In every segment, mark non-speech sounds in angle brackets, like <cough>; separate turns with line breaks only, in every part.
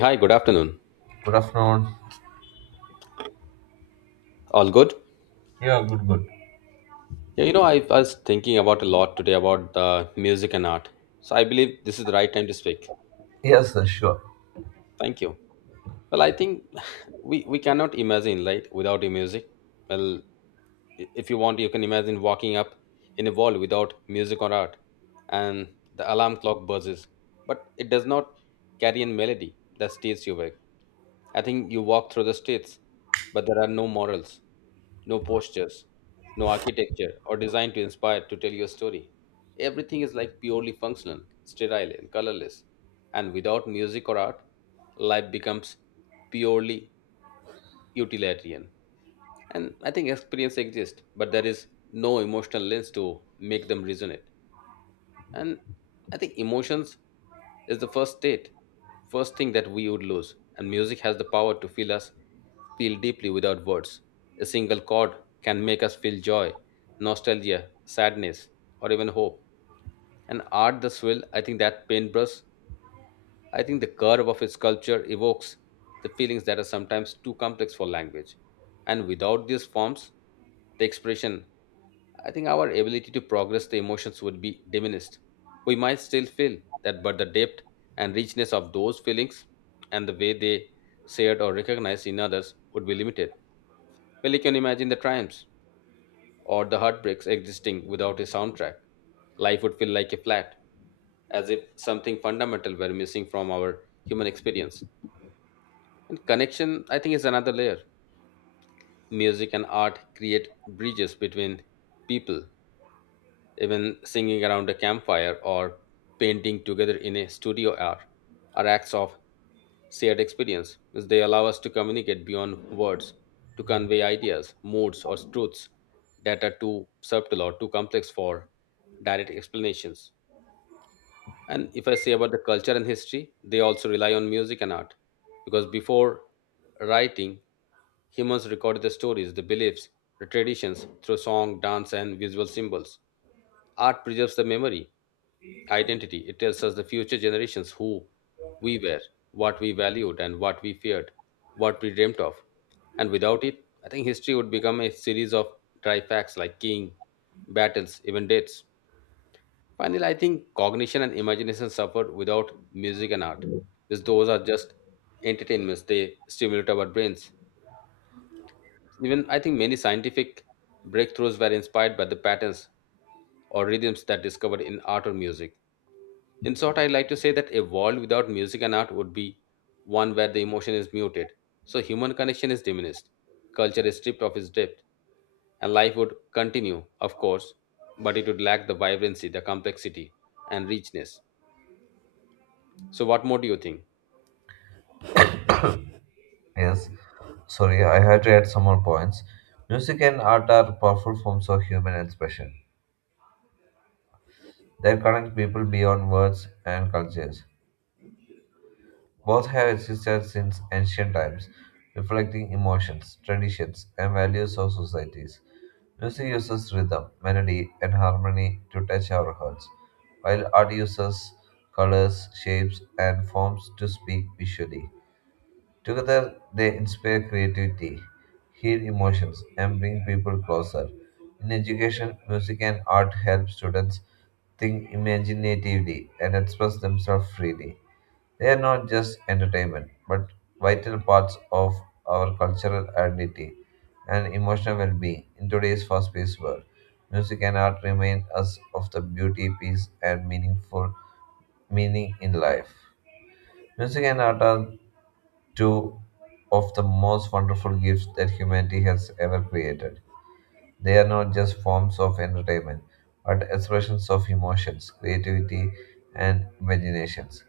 Hi, good afternoon.
Good afternoon.
All good?
Yeah, good, good.
Yeah, you know, I was thinking about a lot today about the music and art. So I believe this is the right time to speak.
Yes, sure.
Thank you. I think <laughs> we cannot imagine, right, without the music. Well, if you want you can imagine walking up in a wall without music or art, and the alarm clock buzzes but it does not carry a melody that stays you awake. I think you walk through the streets but there are no morals, no postures, no architecture or design to inspire to tell your story. Everything is like purely functional, sterile and colorless. And without music or art, life becomes purely utilitarian, and I think experience exists, but there is no emotional lens to make them resonate. And I think emotions is the first state, first thing that we would lose. And music has the power to feel us feel deeply without words. A single chord can make us feel joy, nostalgia, sadness, or even hope. And art the swill, I think that paintbrush, I think the curve of his sculpture evokes the feelings that are sometimes too complex for language. And without these forms, the expression, I think our ability to progress the emotions would be diminished. We might still feel that, but the depth and richness of those feelings and the way they shared or recognized in others would be limited. Well, you can imagine the triumphs or the heartbreaks existing without a soundtrack. Life would feel like a flat, as if something fundamental were missing from our human experience. And connection, I think, is another layer. Music and art create bridges between people, even singing around a campfire or painting together in a studio are acts of shared experience, as they allow us to communicate beyond words, to convey ideas, moods, or truths that are too subtle or too complex for direct explanations. And if I say about the culture and history, they also rely on music and art, because before writing humans record the stories, the beliefs, the traditions through song, dance, and visual symbols. Art preserves the memory, identity. It tells us the future generations who we were, what we valued, and what we feared, what we dreamt of. And without it, I think history would become a series of dry facts like king, battles, even dates. Finally, I think cognition and imagination suffered without music and art, because those are just entertainments. They stimulate our brains. Even I think many scientific breakthroughs were inspired by the patterns or rhythms that discovered in art or music. In short, I like to say that a world without music and art would be one where the emotion is muted, so human connection is diminished, culture is stripped of its depth, and life would continue, of course, but it would lack the vibrancy, the complexity, and richness. So, what more do you think?
Yes. Sorry, I had to add some more points. Music and art are powerful forms of human expression. They connect people beyond words and cultures. Both have existed since ancient times, reflecting emotions, traditions, and values of societies. Music uses rhythm, melody, and harmony to touch our hearts, while art uses colors, shapes, and forms to speak visually. Together, they inspire creativity, heal emotions, and bring people closer. In education, music and art help students think imaginatively and express themselves freely. They are not just entertainment, but vital parts of our cultural identity and emotional well being in today's fast paced world. Music and art remind us of the beauty, peace, and meaningful meaning in life. Music and art are two of the most wonderful gifts that humanity has ever created. They are not just forms of entertainment, but expressions of emotions, creativity, and imaginations.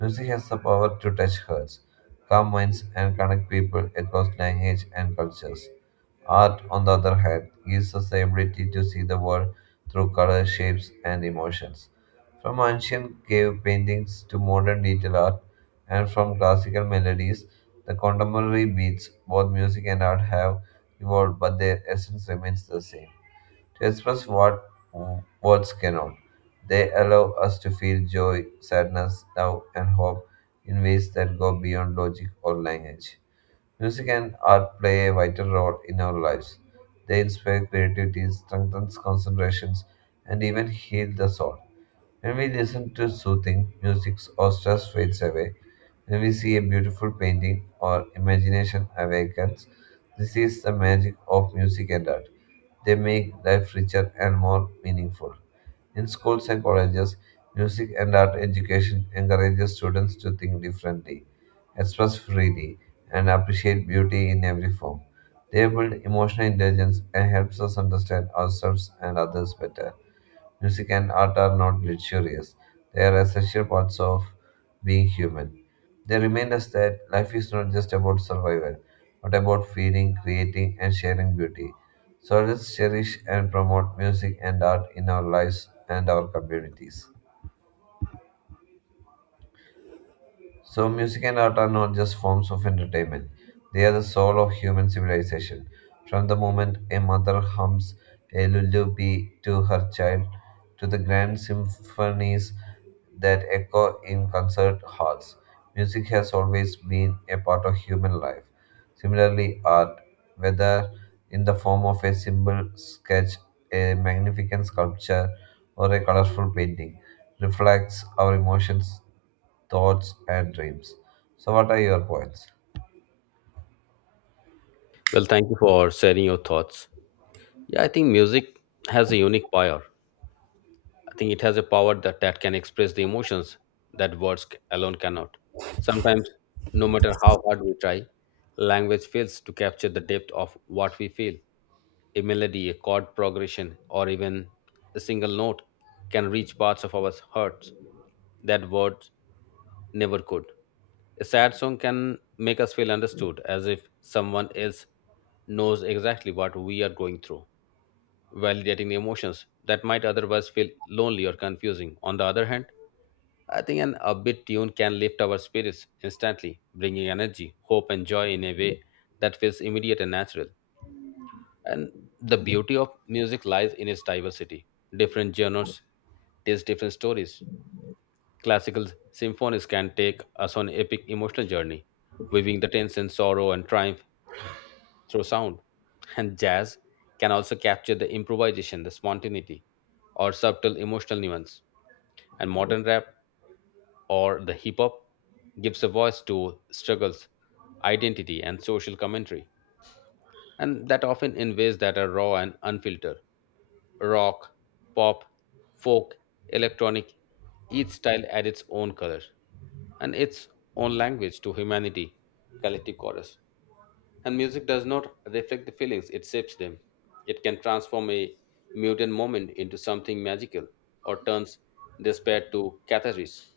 Music has the power to touch hearts, calm minds, and connect people across language and cultures. Art, on the other hand, gives us the ability to see the world through color, shapes, and emotions. From ancient cave paintings to modern detail art, and from classical melodies, the contemporary beats, both music and art have evolve, but their essence remains the same. To express what words cannot, they allow us to feel joy, sadness, love, and hope in ways that go beyond logic or language. Music and art play a vital role in our lives. They inspire creativity, strengthen concentrations, and even heal the soul. When we listen to soothing music or stress fades away, when we see a beautiful painting or imagination awakens, this is the magic of music and art. They make life richer and more meaningful. In schools and colleges, music and art education encourages students to think differently, express freely, and appreciate beauty in every form. They build emotional intelligence and helps us understand ourselves and others better. Music and art are not luxurious, they are essential parts of being human. They remind us that life is not just about survival, but about feeling, creating, and sharing beauty. So let's cherish and promote music and art in our lives and our communities. So, music and art are not just forms of entertainment, they are the soul of human civilization. From the moment a mother hums a lullaby to her child, to the grand symphonies that echo in concert halls, music has always been a part of human life. Similarly, art, whether in the form of a simple sketch, a magnificent sculpture, or a colorful painting, reflects our emotions thoughts, and dreams. So, what are your points?
Well, thank you for sharing your thoughts. Yeah, I think music has a unique power. I think it has a power that can express the emotions that words alone cannot. Sometimes, no matter how hard we try, language fails to capture the depth of what we feel. A melody, a chord progression, or even a single note can reach parts of our hearts that words never could. A sad song can make us feel understood as if someone else knows exactly what we are going through, validating the emotions that might otherwise feel lonely or confusing. On the other hand, I think an upbeat tune can lift our spirits instantly, bringing energy, hope, and joy in a way that feels immediate and natural. And the beauty of music lies in its diversity. Different genres tells different stories. Classical symphonies can take us on epic emotional journey, weaving the tension, sorrow, and triumph through sound. And jazz can also capture the improvisation, the spontaneity, or subtle emotional nuance. And modern rap or the hip hop gives a voice to struggles, identity, and social commentary. And that often in ways that are raw and unfiltered. Rock, pop, folk, electronic, each style adds its own color and its own language to humanity, collective chorus. And music does not reflect the feelings, it shapes them. It can transform a muted moment into something magical or turns despair to catharsis.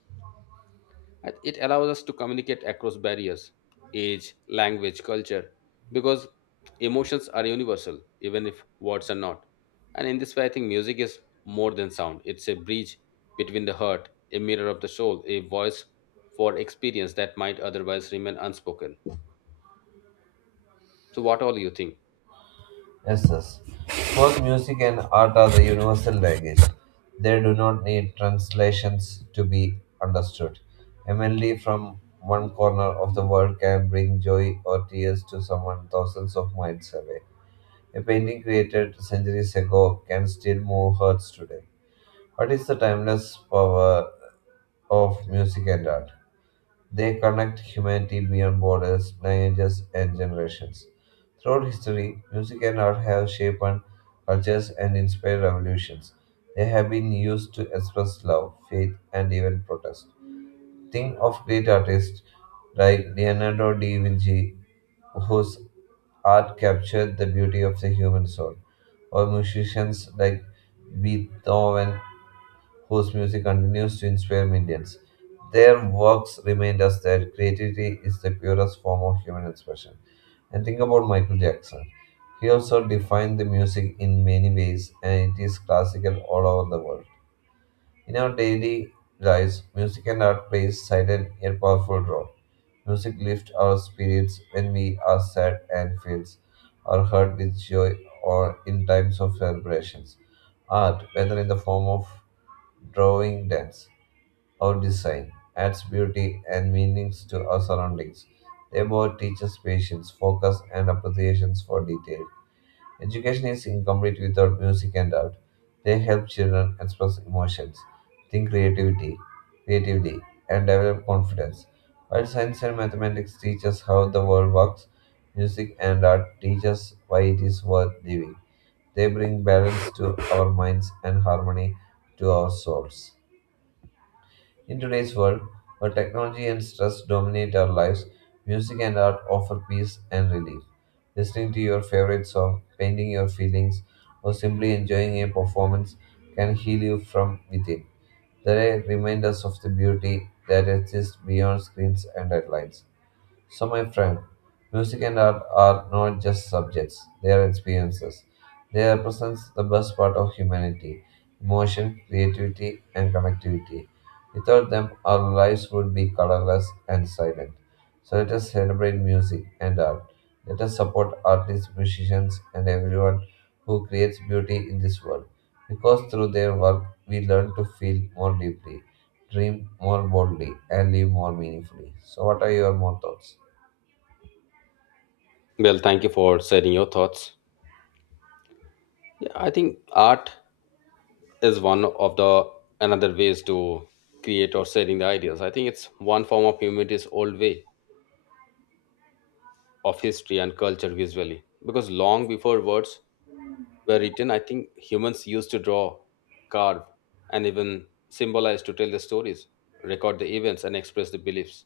And it allows us to communicate across barriers, age, language, culture, because emotions are universal, even if words are not. And in this way, I think music is more than sound. It's a bridge between the heart, a mirror of the soul, a voice for experience that might otherwise remain unspoken. So, what all you think?
Yes, yes. Both music and art are the universal language. They do not need translations to be understood. A melody from one corner of the world can bring joy or tears to someone thousands of miles away. A painting created centuries ago can still move hearts today. What is the timeless power of music and art? They connect humanity beyond borders, languages, and generations. Throughout history, music and art have shaped and cultures and inspired revolutions. They have been used to express love, faith, and even protest. Think of great artists like Leonardo da Vinci, whose art captured the beauty of the human soul, or musicians like Beethoven whose music continues to inspire millions. Their works remind us that creativity is the purest form of human expression. And think about Michael Jackson. He also defined the music in many ways, and it is classical all over the world. In our daily lives, music and art plays silent yet powerful role. Music lifts our spirits when we are sad and fills our heart with joy or in times of celebrations. Art, whether in the form of drawing dance, or design adds beauty and meanings to our surroundings. They both teach us patience, focus, and appreciation for detail. Education is incomplete without music and art. They help children express emotions, think creativity, creatively, and develop confidence. While science and mathematics teach us how the world works, music and art teach us why it is worth living. They bring balance to our minds and harmony to our souls. In today's world, where technology and stress dominate our lives, music and art offer peace and relief. Listening to your favorite song, painting your feelings, or simply enjoying a performance can heal you from within. They remind us of the beauty that exists beyond screens and headlines. So, my friend, music and art are not just subjects, they are experiences. They represent the best part of humanity emotion, creativity, and connectivity. Without them, our lives would be colorless and silent. So, let us celebrate music and art. Let us support artists, musicians, and everyone who creates beauty in this world. Because through their work, we learn to feel more deeply, dream more boldly, and live more meaningfully. So, what are your more thoughts?
Well, thank you for sharing your thoughts. Yeah, I think art is one of the another ways to create or sharing the ideas. I think it's one form of humanity's old way of history and culture visually. Because long before words were written, I think humans used to draw, carve, and even symbolize to tell the stories, record the events, and express the beliefs.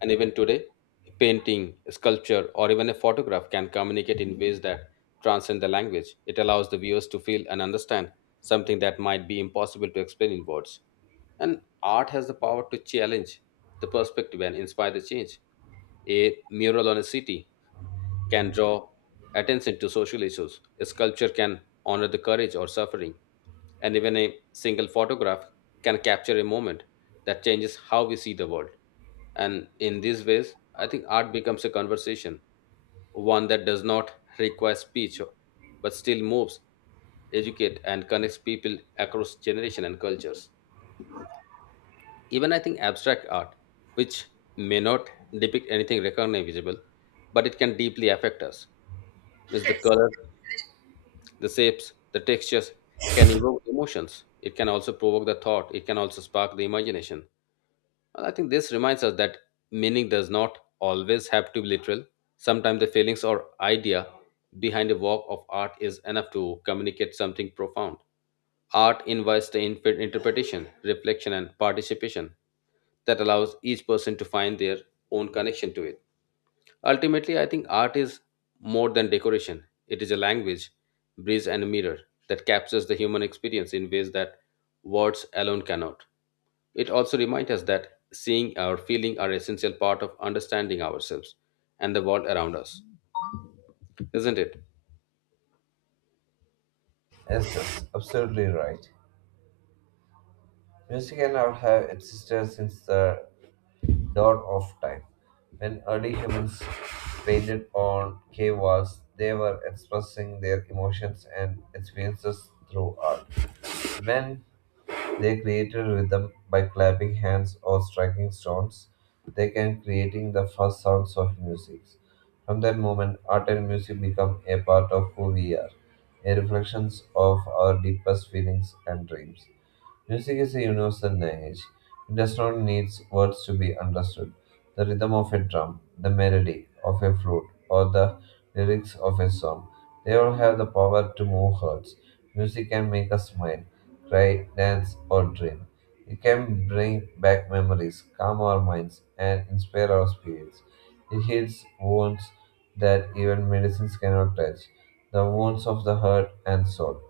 And even today, a painting, a sculpture, or even a photograph can communicate in ways that transcend the language. It allows the viewers to feel and understand something that might be impossible to explain in words. And art has the power to challenge the perspective and inspire the change. A mural on a city can draw attention to social issues. A sculpture can honor the courage or suffering, and even a single photograph can capture a moment that changes how we see the world. And in these ways, I think art becomes a conversation, one that does not require speech but still moves, educates, and connects people across generations and cultures. Even I think abstract art, which may not depict anything recognizable, but it can deeply affect us. Is the color, the shapes, the textures can evoke emotions. It can also provoke the thought. It can also spark the imagination. And I think this reminds us that meaning does not always have to be literal. Sometimes the feelings or idea behind a work of art is enough to communicate something profound. Art invites the interpretation, reflection, and participation that allows each person to find their own connection to it. Ultimately, I think art is more than decoration. It is a language, breeze, and a mirror that captures the human experience in ways that words alone cannot. It also reminds us that seeing or feeling are essential part of understanding ourselves and the world around us, isn't it?
Yes, that's absolutely right. Music and art have existed since the dawn of time. When early humans painted on cave walls, they were expressing their emotions and experiences through art. When they created rhythm by clapping hands or striking stones, they can creating the first sounds of music. From that moment, art and music become a part of who we are, a reflections of our deepest feelings and dreams. Music is a universal language. It does not need words to be understood. The rhythm of a drum, the melody of a flute, or the lyrics of a song, they all have the power to move hearts. Music can make us smile, cry, dance, or dream. It can bring back memories, calm our minds, and inspire our spirits. It heals wounds that even medicines cannot touch, the wounds of the heart and soul.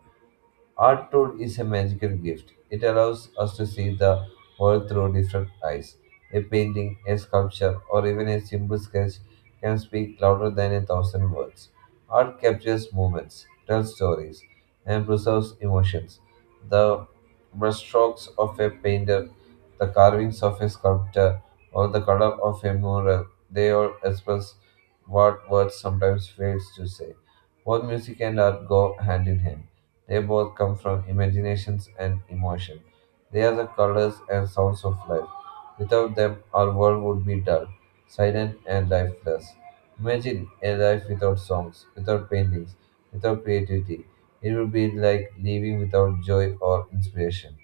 Art tool is a magical gift. It allows us to see the world through different eyes. A painting, a sculpture, or even a simple sketch can speak louder than a thousand words. Art captures moments, tells stories, and preserves emotions. The brushstrokes of a painter, the carvings of a sculptor, or the color of a mural, they all express what words sometimes fails to say. Both music and art go hand in hand they both come from imaginations and emotion. They are the colors and sounds of life. Without them, our world would be dull, silent, and lifeless. Imagine a life without songs, without paintings, without creativity. It would be like living without joy or inspiration.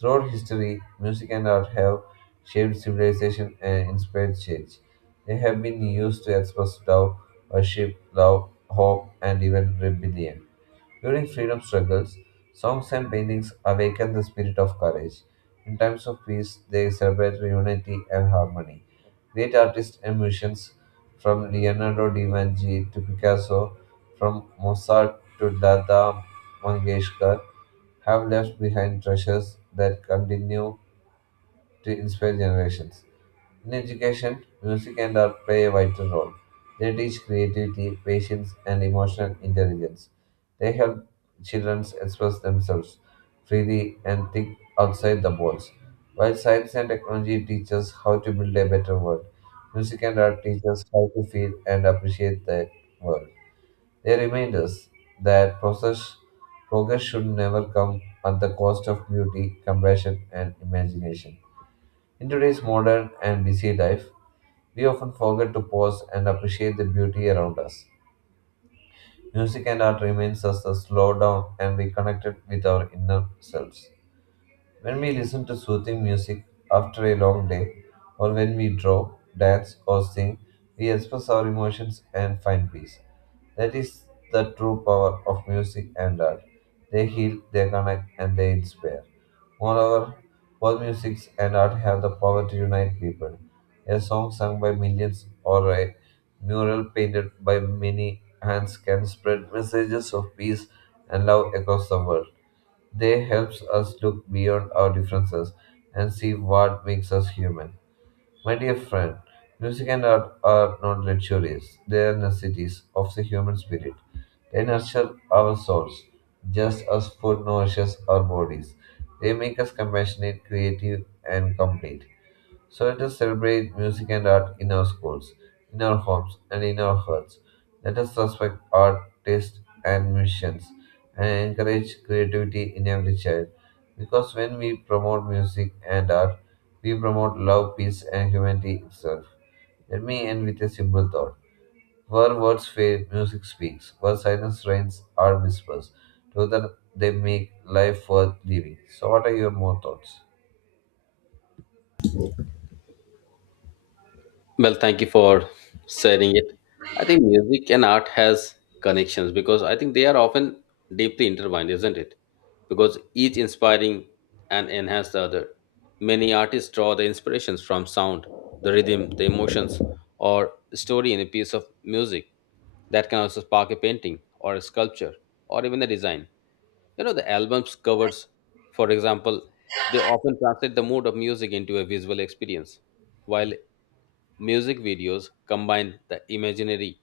Throughout history, music and art have shaped civilization and inspired change. They have been used to express love, worship, love, hope, and even rebellion. During freedom struggles, songs and paintings awaken the spirit of courage. In times of peace, they celebrate unity and harmony. Great artists and musicians from Leonardo da Vinci to Picasso, from Mozart to Lata Mangeshkar, have left behind treasures that continue to inspire generations. In education, music and art play a vital role. They teach creativity, patience, and emotional intelligence. They help children express themselves freely and think outside the box. While science and technology teach us how to build a better world, music and art teach us how to feel and appreciate the world. They remind us that process, progress should never come at the cost of beauty, compassion, and imagination. In today's modern and busy life, we often forget to pause and appreciate the beauty around us. Music and art reminds us to slow down and be connected with our inner selves. When we listen to soothing music after a long day, or when we draw, dance, or sing, we express our emotions and find peace. That is the true power of music and art. They heal, they connect, and they inspire. Moreover, both music and art have the power to unite people. A song sung by millions or a mural painted by many hands can spread messages of peace and love across the world. They helps us look beyond our differences and see what makes us human. My dear friend, music and art are not luxuries, they are necessities of the human spirit. They nurture our souls, just as food nourishes our bodies. They make us compassionate, creative, and complete. So let us celebrate music and art in our schools, in our homes, and in our hearts. Let us respect art, taste, and musicians, and encourage creativity in every child. Because when we promote music and art, we promote love, peace, and humanity itself. Let me end with a simple thought. Where words fail, music speaks. Where silence reigns, art whispers. Together they make life worth living. So, what are your more thoughts?
Well, thank you for sharing it. I think music and art has connections because I think they are often deeply intertwined, isn't it? Because each inspiring and enhance the other. Many artists draw the inspirations from sound, the rhythm, the emotions, or story in a piece of music. That can also spark a painting or a sculpture or even a design. You know, the album's covers, for example, they often translate the mood of music into a visual experience, while music videos combine the imaginary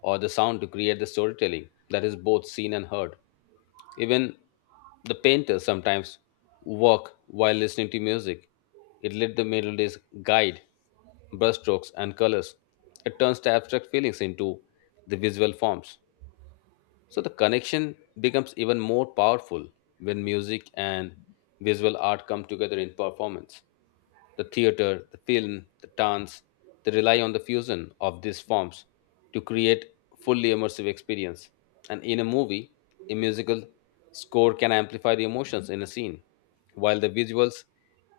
or the sound to create the storytelling that is both seen and heard. Even the painters sometimes work while listening to music. It let the melodies guide brushstrokes and colors. It turns the abstract feelings into the visual forms. So the connection becomes even more powerful when music and visual art come together in performance, the theater, the film, the dance, they rely on the fusion of these forms to create fully immersive experience. And in a movie, a musical score can amplify the emotions in a scene, while the visuals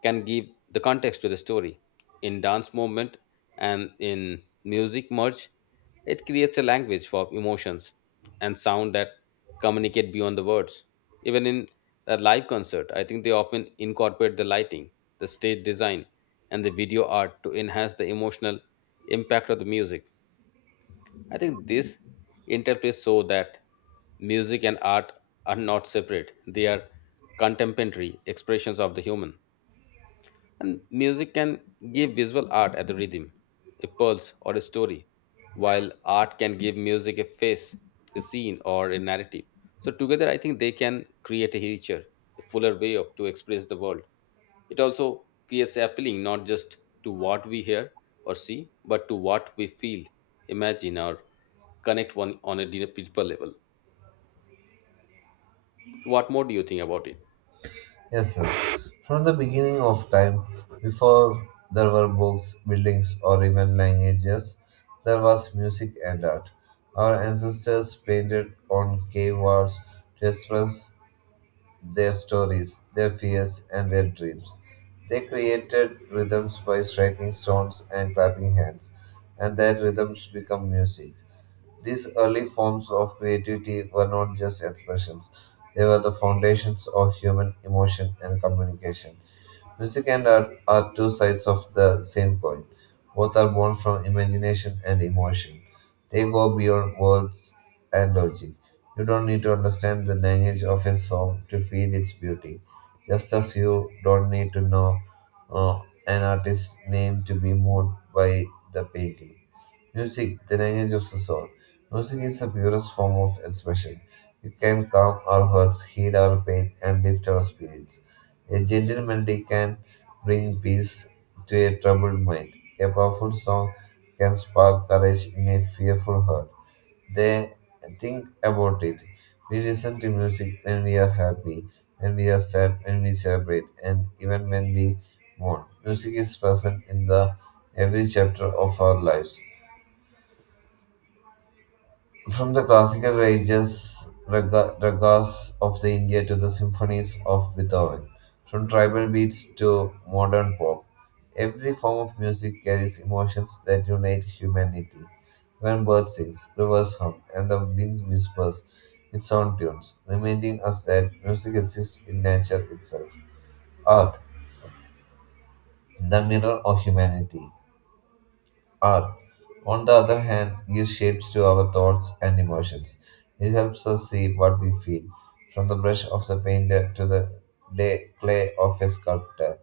can give the context to the story. In dance movement and in music merge, it creates a language for emotions and sound that communicate beyond the words. Even in a live concert, I think they often incorporate the lighting, the stage design, and the video art to enhance the emotional impact of the music. I think this interplay so that music and art are not separate, they are contemporary expressions of the human. And music can give visual art at the rhythm, a pulse, or a story, while art can give music a face, a scene, or a narrative. So together, I think they can create a richer, a fuller way of to express the world. It also creates appealing not just to what we hear or see, but to what we feel, imagine, or connect one on a deeper level. What more do you think about it?
Yes, sir. From the beginning of time, before there were books, buildings, or even languages, there was music and art. Our ancestors painted on cave walls to express their stories, their fears, and their dreams. They created rhythms by striking stones and clapping hands, and their rhythms become music. These early forms of creativity were not just expressions, they were the foundations of human emotion and communication. Music and art are two sides of the same coin. Both are born from imagination and emotion. They go beyond words and logic. You don't need to understand the language of a song to feel its beauty, just as you don't need to know uh, an artist's name to be moved by the painting. Music, the language of the soul. Music is the purest form of expression. It can calm our hurts, heal our pain, and lift our spirits. A gentle melody can bring peace to a troubled mind. A powerful song can spark courage in a fearful heart. They think about it. We listen to music when we are happy, when we are sad, when we celebrate, and even when we mourn. Music is present in the every chapter of our lives. From the classical ragas of the India to the symphonies of Beethoven, from tribal beats to modern pop, every form of music carries emotions that unite humanity. When bird sings, rivers hum, and the winds whispers its own tunes, reminding us that music exists in nature itself. Art, the mirror of humanity. Art, on the other hand, gives shapes to our thoughts and emotions. It helps us see what we feel, from the brush of the painter to the clay of a sculptor,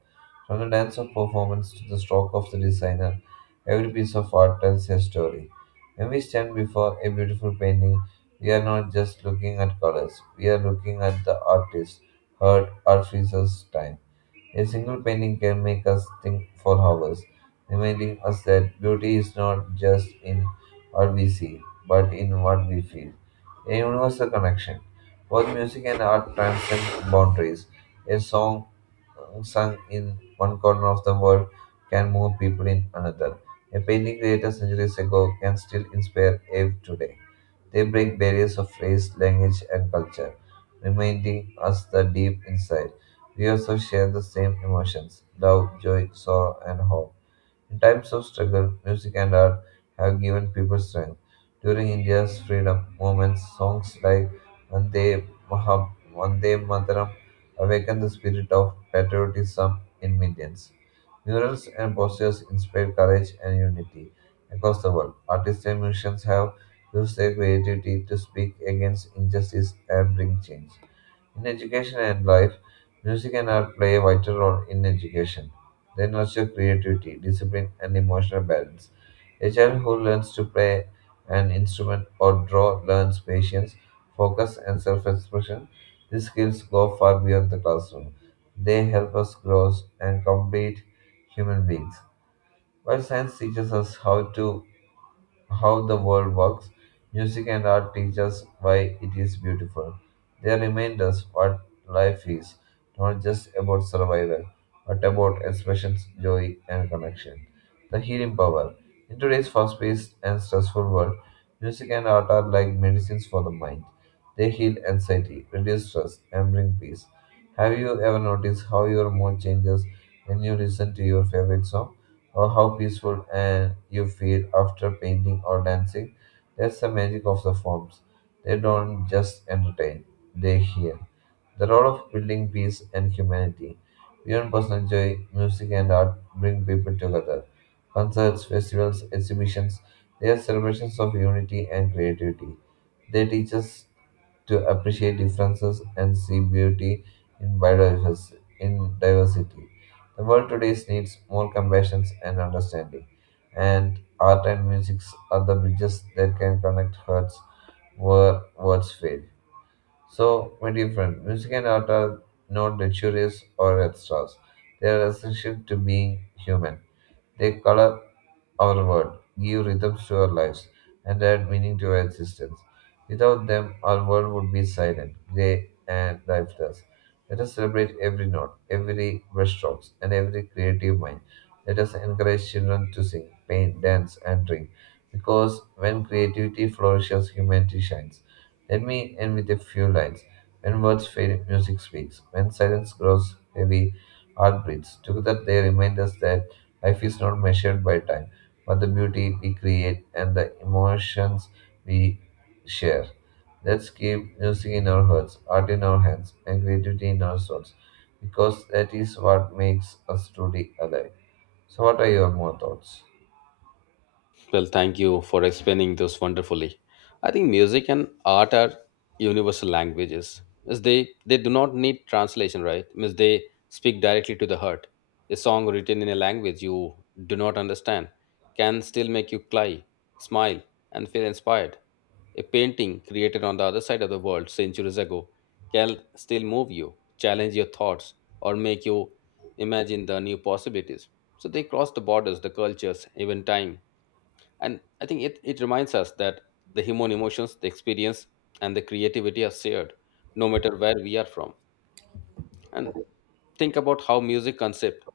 from the dance of performance to the stroke of the designer. Every piece of art tells a story. When we stand before a beautiful painting, we are not just looking at colors, we are looking at the artist, heart, artificer's time. A single painting can make us think for hours, reminding us that beauty is not just in what we see, but in what we feel. A universal connection. Both music and art transcend boundaries. A song sung in one corner of the world can move people in another. A painting created centuries ago can still inspire Eve today. They break barriers of race, language, and culture, reminding us the deep inside. We also share the same emotions love, joy, sorrow, and hope. In times of struggle, music and art have given people strength. During India's freedom movement, songs like Vande, Maha, Vande Mataram awakened the spirit of patriotism in millions. Murals and posters inspired courage and unity across the world. Artists and musicians have used their creativity to speak against injustice and bring change. In education and life, music and art play a vital role in education. They nurture creativity, discipline, and emotional balance. A child who learns to play an instrument or draw learns patience, focus, and self expression. These skills go far beyond the classroom. They help us grow and complete human beings. While science teaches us how the world works, music and art teach us why it is beautiful. They remind us what life is, not just about survival, but about expression, joy, and connection. The healing power. In today's fast paced and stressful world, music and art are like medicines for the mind. They heal anxiety, reduce stress, and bring peace. Have you ever noticed how your mood changes when you listen to your favorite song? Or how peaceful and you feel after painting or dancing. That's the magic of the forms. They don't just entertain, they heal. The role of building peace and humanity. Beyond personal joy, music and art bring people together. Concerts, festivals, exhibitions, they are celebrations of unity and creativity. They teach us to appreciate differences and see beauty in biodiversity. In diversity. The world today needs more compassion and understanding, and art and music are the bridges that can connect hearts where words fail. So, my dear friend, music and art are not luxurious or extras. They are essential to being human. They color our world, give rhythms to our lives, and add meaning to our existence. Without them, our world would be silent, grey, and lifeless. Let us celebrate every note, every brushstroke, and every creative mind. Let us encourage children to sing, paint, dance, and drink, because when creativity flourishes, humanity shines. Let me end with a few lines. When words fail, music speaks. When silence grows heavy, art breathes. Together they remind us that life is not measured by time but the beauty we create and the emotions we share. Let's keep music in our hearts, art in our hands, and creativity in our souls, because that is what makes us truly alive. So, what are your more thoughts?
Well, thank you for explaining this wonderfully. I think music and art are universal languages. Means they do not need translation, right? Means they speak directly to the heart. A song written in a language you do not understand can still make you cry, smile, and feel inspired. A painting created on the other side of the world centuries ago can still move you, challenge your thoughts, or make you imagine the new possibilities. So they cross the borders, the cultures, even time, and I think it reminds us that the human emotions, the experience, and the creativity are shared, no matter where we are from. And think about how music concept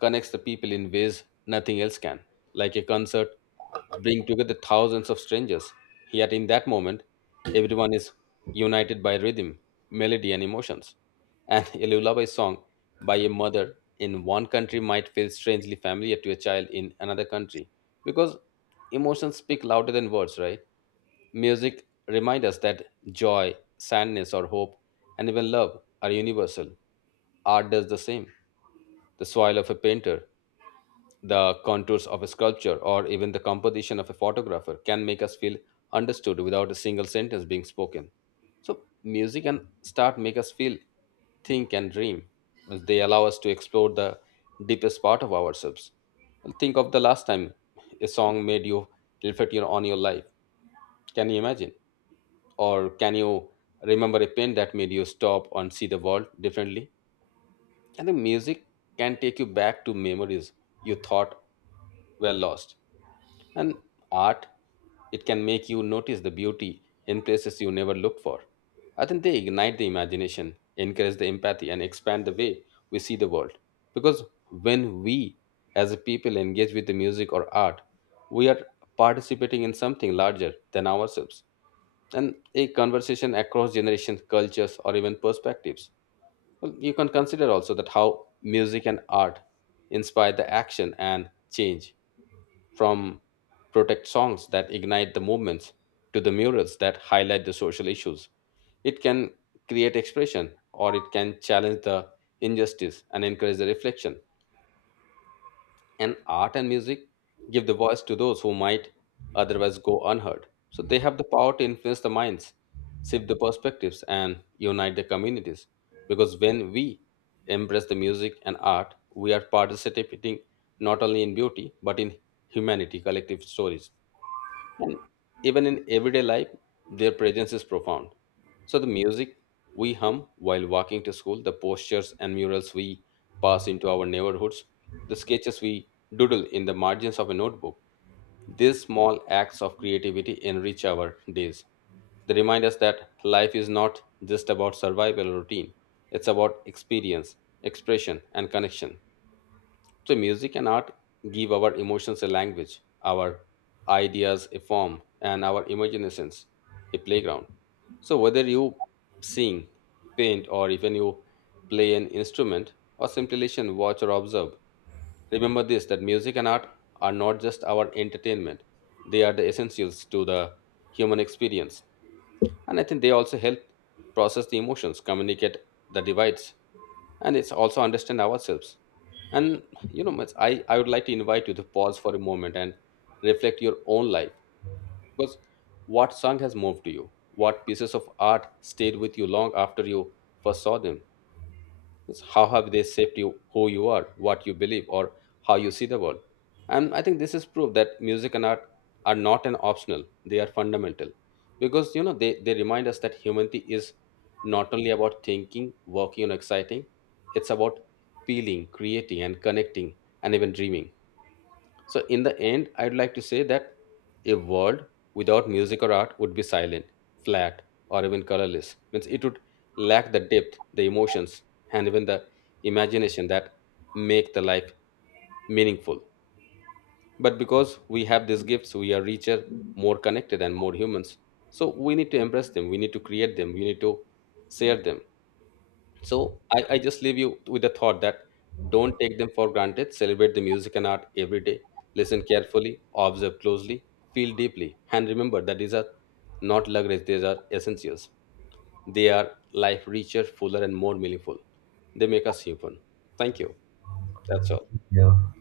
connects the people in ways nothing else can. Like a concert, bring together thousands of strangers. Yet in that moment, everyone is united by rhythm, melody, and emotions. And <laughs> a lullaby song by a mother in one country might feel strangely familiar to a child in another country, because emotions speak louder than words, right? Music reminds us that joy, sadness, or hope, and even love are universal. Art does the same. The soil of a painter, the contours of a sculpture, or even the composition of a photographer can make us feel understood without a single sentence being spoken. So, music and start make us feel, think, and dream. Means they allow us to explore the deepest part of ourselves. Well, think of the last time a song made you on your life. Can you imagine? Or can you remember a pain that made you stop and see the world differently? And the music can take you back to memories you thought were lost. And art, it can make you notice the beauty in places you never looked for. I think they ignite the imagination, encourage the empathy, and expand the way we see the world. Because when we, as a people, engage with the music or art, we are participating in something larger than ourselves, and a conversation across generations, cultures, or even perspectives. Well, you can consider also that how music and art inspire the action and change, from protest songs that ignite the movements to the murals that highlight the social issues. It can create expression, or it can challenge the injustice and encourage the reflection. And art and music give the voice to those who might otherwise go unheard. So they have the power to influence the minds, shift the perspectives, and unite the communities. Because when we embrace the music and art, we are participating not only in beauty but in humanity collective stories. And even in everyday life, their presence is profound. So the music we hum while walking to school, the postures and murals we pass into our neighborhoods, the sketches we doodle in the margins of a notebook, these small acts of creativity enrich our days. They remind us that life is not just about survival or routine, it's about experience, expression, and connection. So, music and art give our emotions a language, our ideas a form, and our imaginations a playground. So, whether you sing, paint, or even you play an instrument, or simply listen, watch, or observe, remember this, that music and art are not just our entertainment, they are the essentials to the human experience. And I think they also help process the emotions, communicate the divides, and it's also understand ourselves. And Mats, I would like to invite you to pause for a moment and reflect your own life. Because what song has moved to you? What pieces of art stayed with you long after you first saw them? It's how have they shaped you, who you are, what you believe, or how you see the world? And I think this is proof that music and art are not an optional; they are fundamental, because they remind us that humanity is not only about thinking, working, and exciting; it's about feeling, creating, and connecting, and even dreaming. So, in the end, I'd like to say that a world without music or art would be silent, flat, or even colorless. Means it would lack the depth, the emotions, and even the imagination that make the life meaningful. But because we have these gifts, we are richer, more connected, and more humans. So we need to embrace them. We need to create them. We need to share them. So I just leave you with the thought that don't take them for granted. Celebrate the music and art every day. Listen carefully, observe closely, feel deeply, and remember that these are not luxuries, these are essentials. They are life richer, fuller, and more meaningful. They make us human. Thank you. That's all.
Yeah.